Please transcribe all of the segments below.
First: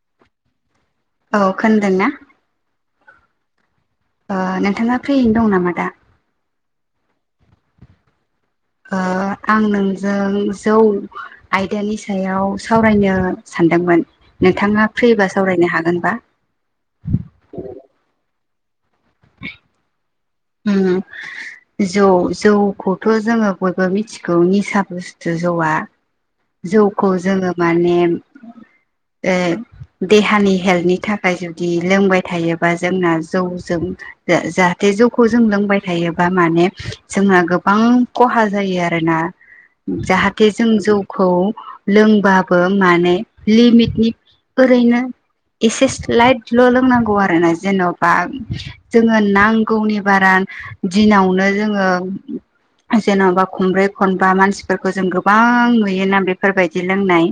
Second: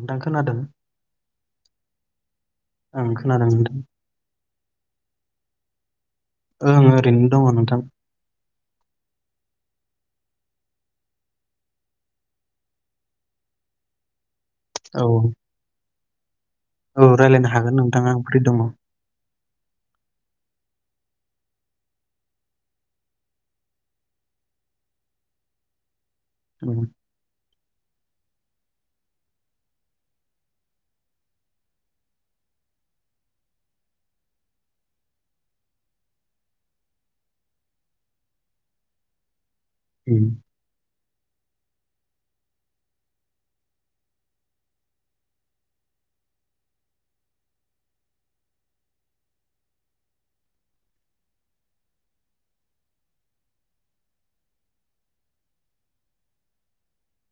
नोंथां खोनादों औ खोनदों ना? ओं खोनादों नोंथां ओ नोंथांङा फ्रियैनो दं नामा दा? ओं ओरैनो दंङ नोंथां ओ आं नोंजों जौ आयदानि सायाव सावरायनो सान दोंमोन नोंथांङा फ्रिबा औ सावरायनो हागोनबा? औ रायज्लायनो हागोन नोंथांङा आं फ्रि दंङ [inaudible] उम उम जौ जौखौथ' जोंङो बयबो मिथिगौ निसा बुस्थु जौआ उम जौखौ जोंङो माने ओ देहानि हेल्थनि थाखाय जुदि लोंबाय थायोबा जोंना जौ जों जो जाहाथे जौखौ जों लोंबाय थायोबा माने जोंना गोबां खहा जायो। आरोना उम जाहाथे जों जौ खौ लोंबाबो माने लिमिटनि ओरैनो एसे स्लाइटल' लोंनांगौ आरो ना जेन'बा जोंङो नांगौनि बारा दिनावनो जोंङो जेन'बा खनब्रै खनबा मानसिफोरखौ जों गोबां नुयो बिना बेफोरबायदि लोंनाय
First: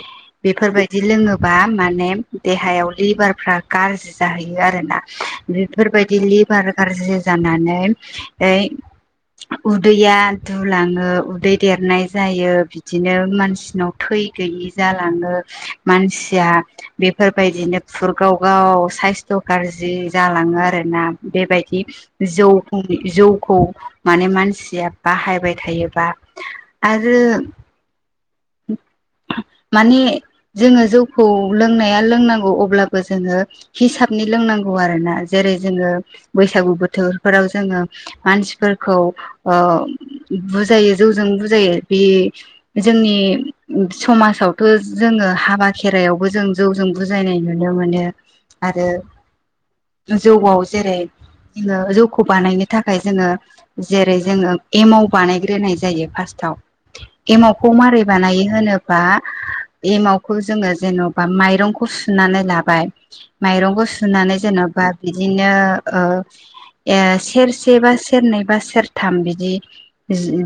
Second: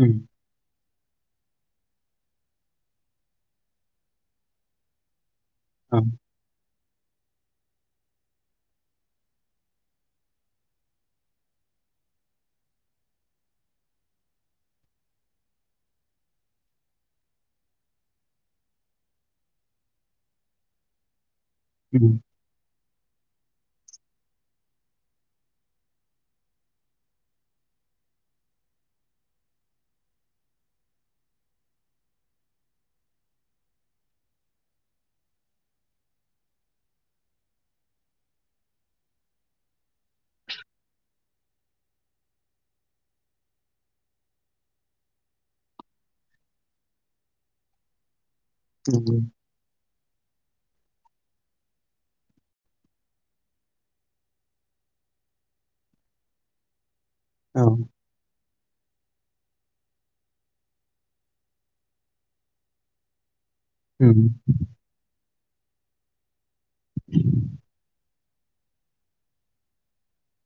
उम बेफोरबायदि बिदि लोंङोबा माने देहायाव लिभारफ्रा गाज्रि जाहैयो आरो ना औ बेफोरबायदि लिभार गाज्रि जानानै नै उदैया दुलांङो उदै देरनाय जायो बिदिनो मानसिनाव थै गैयि जालांङो मानसिया बेफोरबायदिनो पुर गाव गाव साइस्थ' गाज्रि जालांङो आरोना बेबायदि उम जौ-जौखौ माने मानसिया बाहायबाय थायोबा आरो औ माने जोंङो जौखौ लोंनाया लोंनांगौ अब्लाबो जोंङो हिसाब नि लोंनांगौ आरो ना जेरै जोंङो बैसागु बोथोरफोराव जोंङो मानसिफोरखौ ओ बुजायो जौजों बुजायो बे जोंनि समाजावथ' जोंङो हाबा खेराइायावबो जों जौजों बुजायनाय मोनो मोनो आरो नंगौ जौआव जेरै जोंङो जौखौ बानायनो थाखाय जोंङो जेरै जोंङो एमाव बानायग्रोनाय जायो फार्स्टाव औ एमावखौ मारै बानायो होनोबा एमावखौ जोंङो जेन'बा माइरंखौ सुनानै लाबाय माइरंखौ उम सुनानै जेन'बा बिदिनो ओ सेरसे बा सेरनै बा सेरथाम बिदि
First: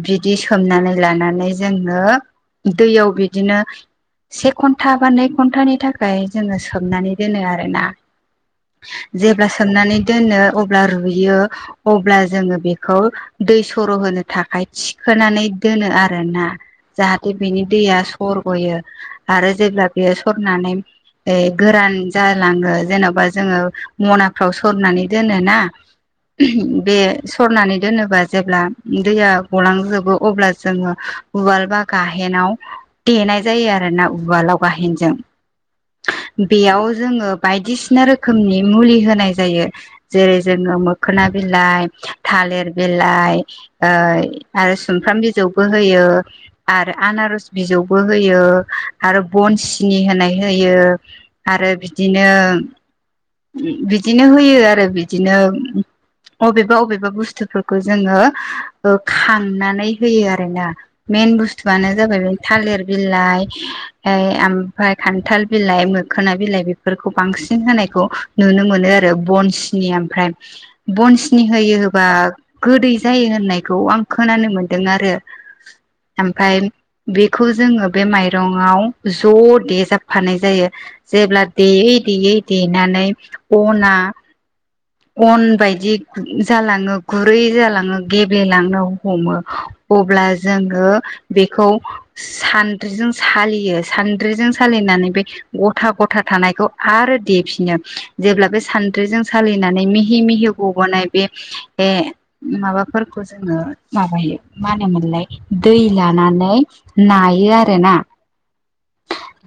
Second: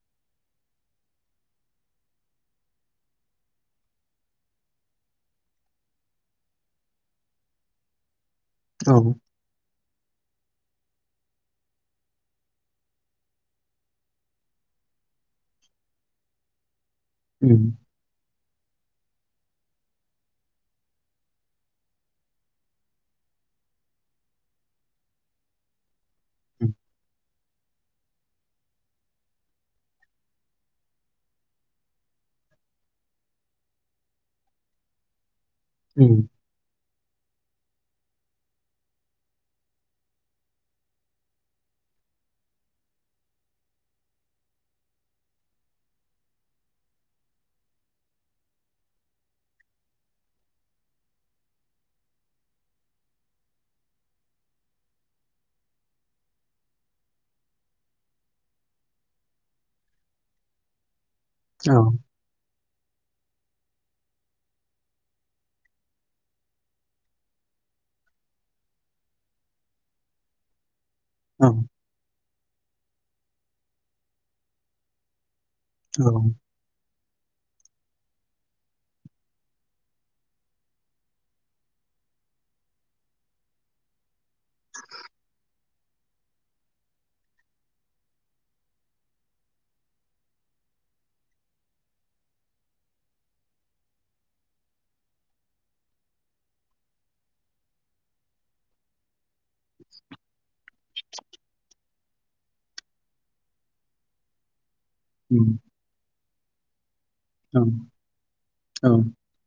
बिदि सोमनानै लानानै जोंङो दैयाव बिदिनो से घन्टा बा नै घन्टानि थाखाय जोंङो सोमनानै दोनो आरोना औ जेब्ला सोमनानै दोनो अब्ला रुयो अब्ला जोङो बेखौ दै सर' होनो थाखाय थिखोयो थिखोनानै दोनो आरो ना जाहाथे उम बिनि दैया सरग'यो आरो जेब्ला बेयो सरनानै ए गोरान जालाङो। जेन'बा जोङो मनाफ्राव सरनानै दोनोना। उम बे सरनानै दोनोबा जेब्ला दैया गलांजोबो अब्ला जोङो। उवाल बा गाहेनाव देनाय जायो आरो ना उवालाव गाहेनजों। उम बेयाव जोङो बायदिसिना रोखोमनि मुलि होनाय जायो जेरै जोङो मोखोना बिलाइ। थालिर बिलाइ आरो सुमफ्राम बिजौबो होयो। आरो आनारस बिजौबो होयो आरो बनसिनि होनाय होयो। आरो बिदिनो बिदिनो होयो। आरो बिदिनो अबेबा अबेबा बुस्थुफोरखौ जोङो खांनानै होयो आरोना। मेइन औ बुस्थुआनो जाबाय बे थालिर बिलाइ ओ ओमफफ्राय खान्थाल बिलाइ मोखोना बिलाइ बेफोरखौ बांसिन होनायखौ नुनो मोनो आरो। आरो बन्सनि ओमफ्राय बन्सनि औ होयो होबा गोदै जायो होननायखौ आं खोनानो मोनदों आरो। औ ओमफ्राय बेखौ जोङो बे माइरंआवव ज' देजाबफानाय जायो जेब्ला देयै देयै देैयै देनानै अना अन बायदि जालाङो गुरै जालाङो गेब्लेलांनो हमो। अब्ला जों बेखौ सानद्रिजों सालियो सान्द्रिजों सालिनानै बे गथा गथा थानायखौ आरो देिफिनो जेब्ला बे सान्द्रिजों सालिनानै मिहि मिहि गबोनाय बे माबाफोरखौ जोङो माबायो मा होनो मोनलाय उम दै लानानै नायो औ आरोना। औ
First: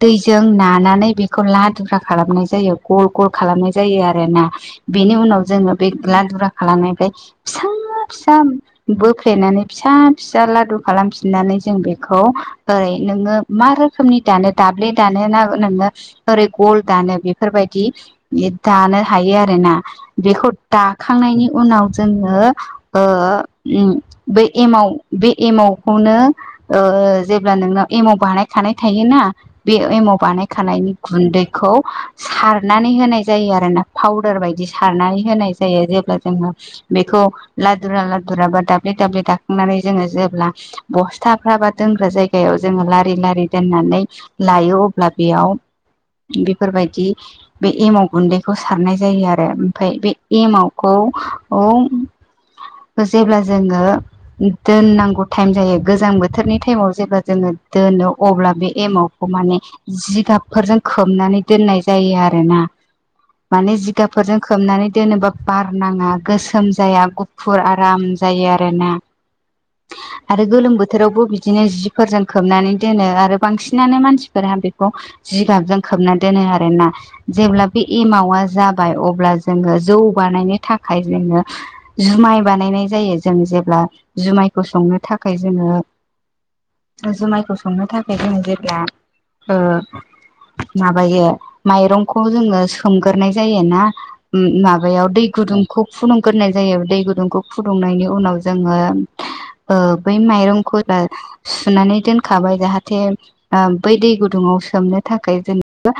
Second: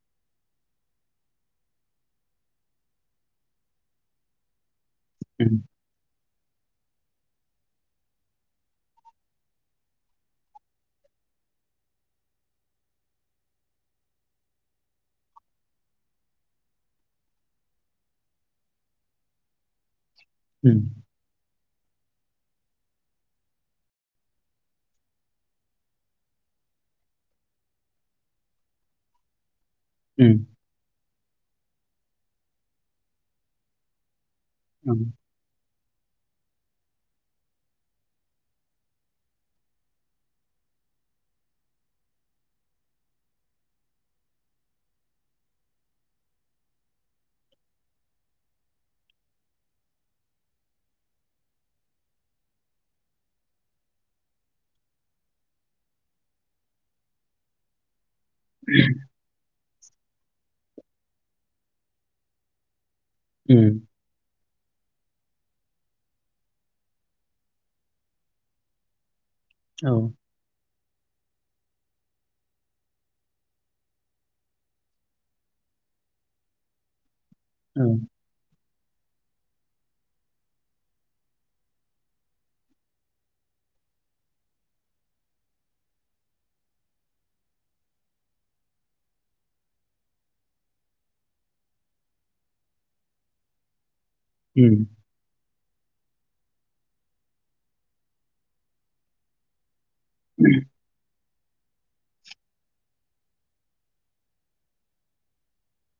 दैजों नानानै बेखौ लादुुरा खालामनाय जायो गल गल खालामनाय जायो आरोना। बेनि उनाव उम जोङो बे लादुरा खालामनायफ्राय फिसा फिसा बोफ्लेनानै फिसा फिसा लादु खालामफिननानै जों बेखौ ओरै नोङो मा रोखोमनि दानो दाब्ले दानो ना ओरै गल दानो बेफोरबायदि दानो हायो आरोना। बेखौ उम दाखांनायनि उनाव जोङो बे एमाव बे एमाव खौनो जेब्ला नोंनाव एमाव बानायखानाय थायोना। बे एमाव उम बानायखानायनि गुन्दैखौ सारनानै होनाय जायो आरो ना पाउदार बायदि बिदि उम सारनानै होनाय जायो जेब्ला। जोङो बेखौ लादुरा लादुरा बा दाब्ले दाब्ले दाखांनानै जोङो बस्थाफ्रा बा दोनग्रा जायगायाव जोङो लारि लारि दोननानै लायो अब्ला बे [inaudible] बेफोरबायदि बे एमाव गुन्दैखौ सारनाय जायो आरो ओमफ्राय बे एमावखौ जेब्ला जोङो दोननांगौखौ टाइम जायो गोजां बोथोरनि टाइमाव जेब्ला जोङो दोनो। अब्ला बे एमावखौ माने जिगाबफोरजों खोबनानै दोननाय जायो आरोना। उम माने जिगाफोरजों खोबनानै दोनोब्ला बार नाङा गोसोम जाया गुफुर आराम जायो आरोना। औ आरो गोलोम बोथोरावबो बिदिनो बिदिनो जिफोरजों खोबनानै दोनो आरो बांसिनानो मानसिफोरा बेखौ जि गाबजों खोबनानै दोनो। आरोना जेब्ला बे एमावा जाबाय। अब्ला जोङो जौ बानायनो थाखाय जोङो जुमाय बानायनाय जायो जों जेब्ला जुमायखौ संनो थाखाय जोङो जुमायखौ संनो थाखाय जों जेब्ला ओ माबायो माइरंखौ जोङो सोमग्रोनाय जायो ना उम माबायाव दै गुदुंखौ फुदुंग्रोनाय जायो दै गुदुंखौ फुदुंनायनि उनाव जोङो [inaudible] ओ बै माइरंखौ सुनानै दोनखाबाय जाहाथे ओ बै दै गुदुंङाव सोमनो थाखाय जेनेबा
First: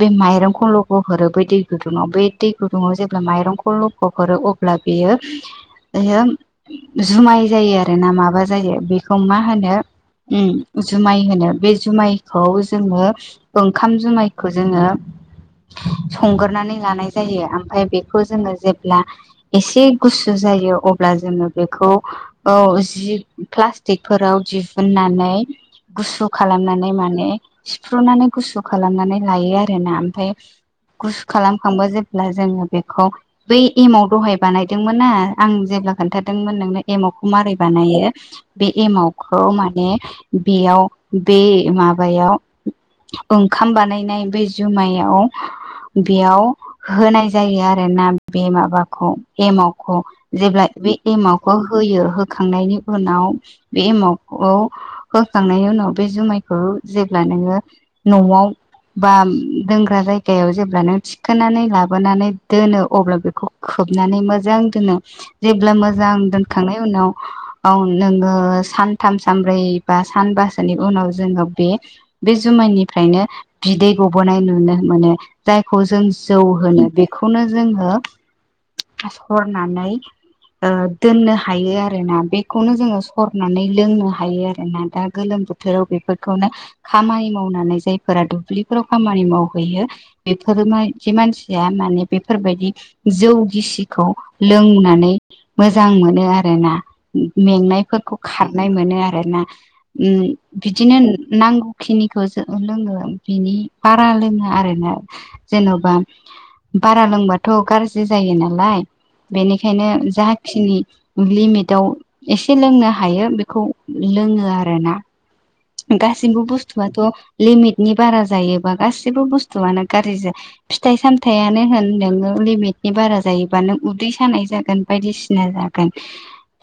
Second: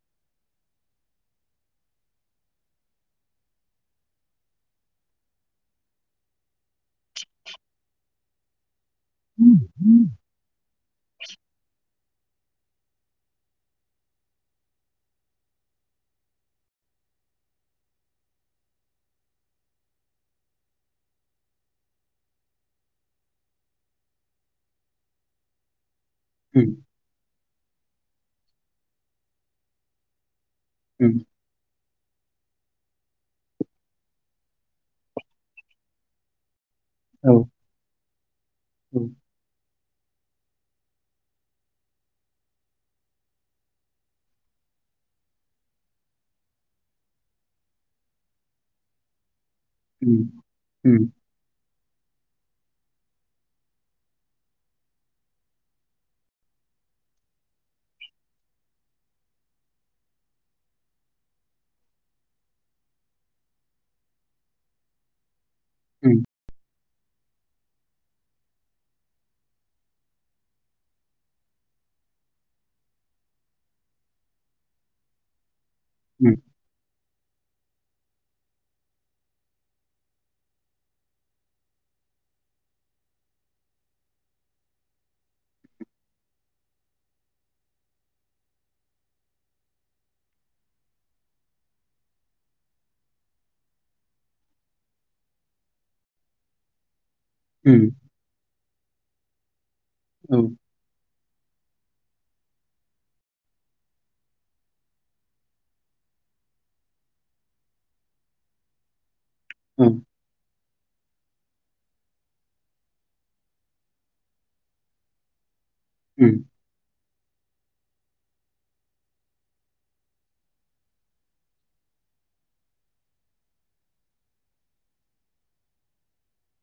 बे माइरंखौ लखब हरो बै दै गुदुङाव बे दै गुदुङाव जेब्ला माइरंखौ लखब' हरो अब्ला बेयो जुमाय जायो आरो ना माबा जायो बेखौ मा होनो उम जुमाय होनो बे जुमायखौ जोङो ओंखाम जुमायखौ जोङो संग्रोनानै लानाय जायो ओमफ्राय बेखौ जोङो जेब्ला एसे गुसु ज जायो अब्ला जोङो बेखौ औ जि प्लास्टिकफोराव दिहुननानै गुसु खालामनानै माने सिफ्रुनानै गुसु खालामनानै लायो आरो ना ओमफ्राय उम गुसु खालामखांबा जे ब्ला जोङो बेखौ बै एमाव दहाय बानायदोंमोनना आं जेब्ला खोन्थादोंमोन नोंनो एमावखौ औ मारै बानायो बे औ उम एमावखौ माने बेयाव बे माबायाव ओंखाम बानायनाय बे जुमायाव बेयाव होनाय जायो आरोना बे माबाखौ एमावखौ उम जेब्ला बे उम एमावखौ होयो होखांनायनि उनाव बे एमावखौ होखांनायनि उनाव बे जु मायखौ जेब्ला नोङो न'आव बा दोंग्रा जायगायाव जेब्ला नों थिखोनानै लाबोनानै दोनो अब्ला बेखौ खो खोबनानै मोजां दोनो जेब्ला मोजां दोनखांनायनि उनाव औ नोङो सानथाम-सानब्रै बा सानबासोनि उनाव जोङो बे बे जुमायनिफ्रायनो बिदै गबोनाय नुनो मोनो जाय खौ जों उम जौ होनो बेखौनो जोङो सरनानै ओ दोननो हायो आरो ना बेखौनो जोङो सरनानै लोंनो हायो आरो ना दा गोलोम बोथोराव बेफोरखौनो खामानि मावनानै जायफोरा दुब्लिफोराव खामानि मावहैयो बेफोर बेफोरबायदि मानसिया माने बेफोरबायदि जौ गिसिखौ लोंनानै मोजां मोनो आरोना उम मेंनायफोरखौ खारनाय मोनो आरोना। ओम औ बिदिनो नांगौखिनिखौ ज लोङो बिनि बारा लोङा आरोना जेन'बा बारा लोंबाथ' गाज्रि जायो नालाय बेनिखायनो औ खिनि लिमिटआव एसे लोंनो हायो बेखौ लोङो आरोना गासिबो बुस्थुआथ' लिमिट नि बारा जायोबा गासिबो बुस्थुआनो गाज्रिजा फिथाइ-सामथायानो होन नोङो लिमिट नि बारा जायोबा नों उदै सानाय जागोन बायदिसिना जागोन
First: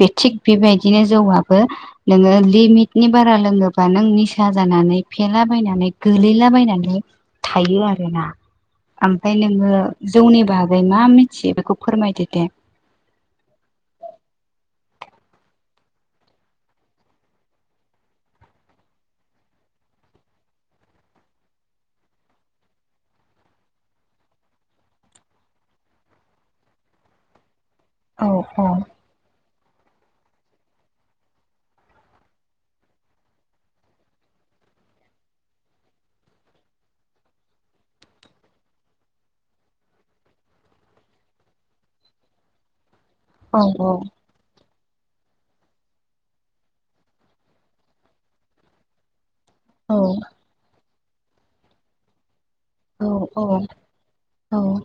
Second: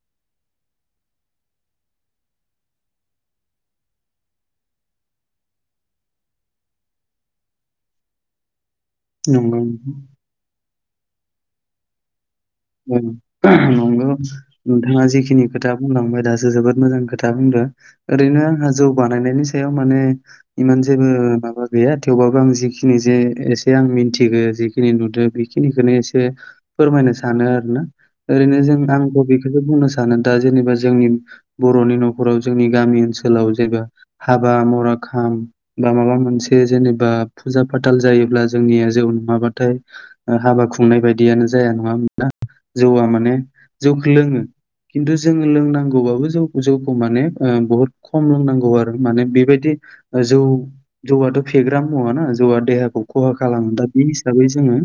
बे थिग बेबायदिनो जों जौवाबो नोङो लिमिटनि बारा लोङो बा नों निसा जानानै फेलाबायनानै गोलैलाबायनानै थायो आरोना ओमफाय उम नोङो नंगौ जौनि बागै मा मिथियो बेखौ फोरमायदो दे? नोंगौ नोंथाङा जिखिनि खोथा बुंलांबाय दासो जोबोद मोजां खोथा बुंदों। ओरैनो आंहा जौ बानायनायनि सायाव माने इमान जेबो माबा गैया थेवबो आं जेखिनि जे एसे आं मिन्थिगो जेखिनि नुदों बेखिनिखौनो एसे फोरमायनो सान सानो आरोना औ ओरैनो औ जों आंबो बे बे बुंनो सानो दा जेनेबा जोंनि बर'नि न'खराव जोंनि गामि ओनसोलाव जेनेबा हाबा बा मरा खाम बा माबा मोनसे जेनेबा फुजा-फाथाल जायोब्ला जोंनिया जावन माबा नाथाय ओ हाबा खुंनाय बायदियानो जाया नङा होम [unintelligible] जौआ माने औ जौखो लोङो। खिन्थु जों लोंनांगौबाबो जौखौ जोखो माने ओह बहुत खम लोंनांगौ आरो माने बे। बेबादि जौ जौआथ फेग्रा मुवाना जौ देहाखौ औ खहा खालामो दा बे हिसाबै जोङो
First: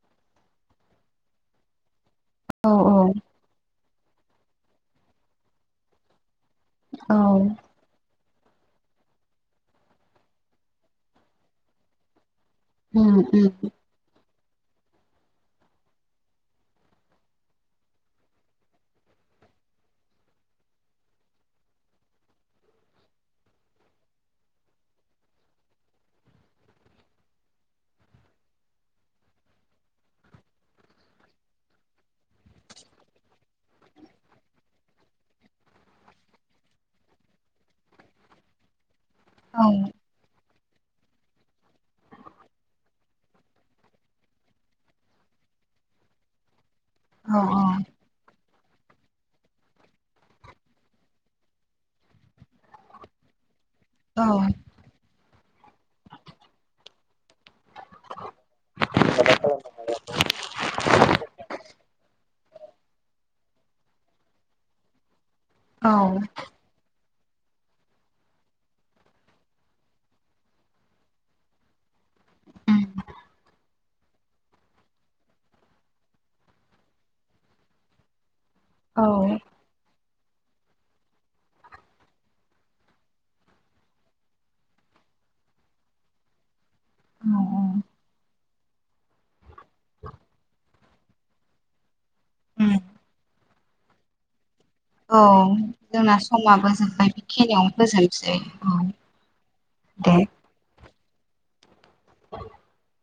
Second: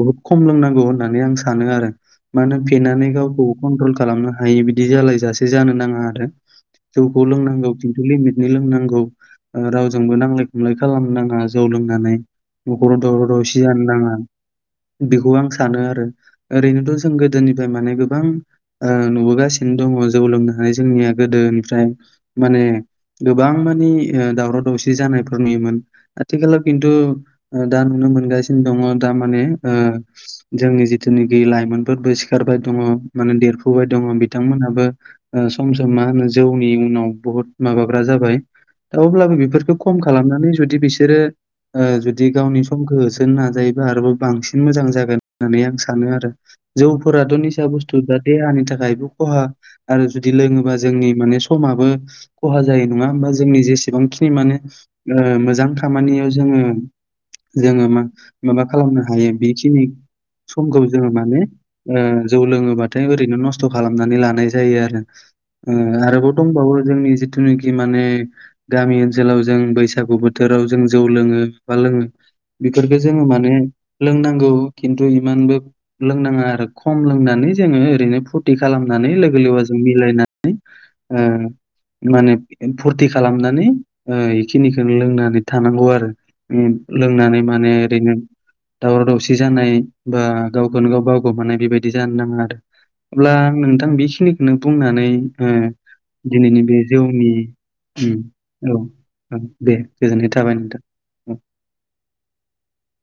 बुहुद खम लोंनांगौ होननानै आं सानोआरो। मानो औ फेनानै गावखौ कन्ट्रल खालामनो हायि बिदि जालायजासे जानोनाङा आरो। जौ औ खौ लोंनांगौ खिन्थु लिमित नि लोंनांगौ ओह रावजोंबो नांलाय खमलाय खालामनो नाङा जौ लोंनानै। नखराव उम दावराव दावसि उम जानोनाङा बेखौ आं सानोआरो। ओरैनोथ जों गोदोनिफाय माने ओह गोबां नुबोगासिनो दङ जौ लोंनो होनाय जोंनिया गोदो। ओनफ्राय माने गोबां मानि ओह दावराव दावसि जानायफोनि मान आथि खालाव खिन्थु ओह दा नुनो मोनगासिनो दङ दा माने ओह जोंनि जिथ जिथुनोखि लाइमोनफोरबो सिखारबायदङ माने देरफुबायदङ बिथांमोनहाबो ओह सम सम मा माहोनो जौ नि उनाव बुहुद मावबायग्रा जाबाय दा अब्लाबो औ बेफोरखो खम खालामनानै जद दि बिसोरो। ओह जुदि गावनि समखो होसोनो नाजायोबा आरोबाव बांसिन मोजां जागोन होननानै आं सा सानोआरो जौफोराथ औ निसा बुसथु दा देहानि था खायबो खहा आरो जुदि लोङोबा जोंनि माने समाबो खहाजायो नङा होमबा जोंनि जे सि सेबांखिनि माने ओह मोजां खामानियाव जोङो। जोङो मा माबाखालामनो हायो बेखिनि समखौ जोङो माने। ओह जौ लोङोबाथाय ओरैनो नस्थ खालामनानै लानाय जायोआरो। औ ओह आरोबाव दंबावो जोंनि जिद। थुनोखि माने गामि ओनसोलाव जों बैसागु बोथोराव जों जौ लोङो बा लोङो। बेफोरफोरखो जोङो माने लोंनांगौ खिन्थु इ। मानबो लोंनाङा आरो खम लोंनानै जोङो ओरैनो फुद। ति औ खालामनानै लोगो लेवाजों मिलायनानै ओ। माने फुरति खालामनानै ओह इखिनिखोनो लोंनानै थानांगौआरो उम। लोंनानै माने ओरैनो दावराउ दावसि जानाय। बा गावखोनो गाव बावगोमानाय बेबायदि जानो नाङाआरो अब्लां नोंथां बेखिनि नों बुंनानै औ ओह जोंना दिनैनि समाबो बे जोब्बाय जौनि बेखिनियावनो उम फोजोबसै औ। ओं दे गोजोननाय थाबाय नोंथां औ। [inaudible]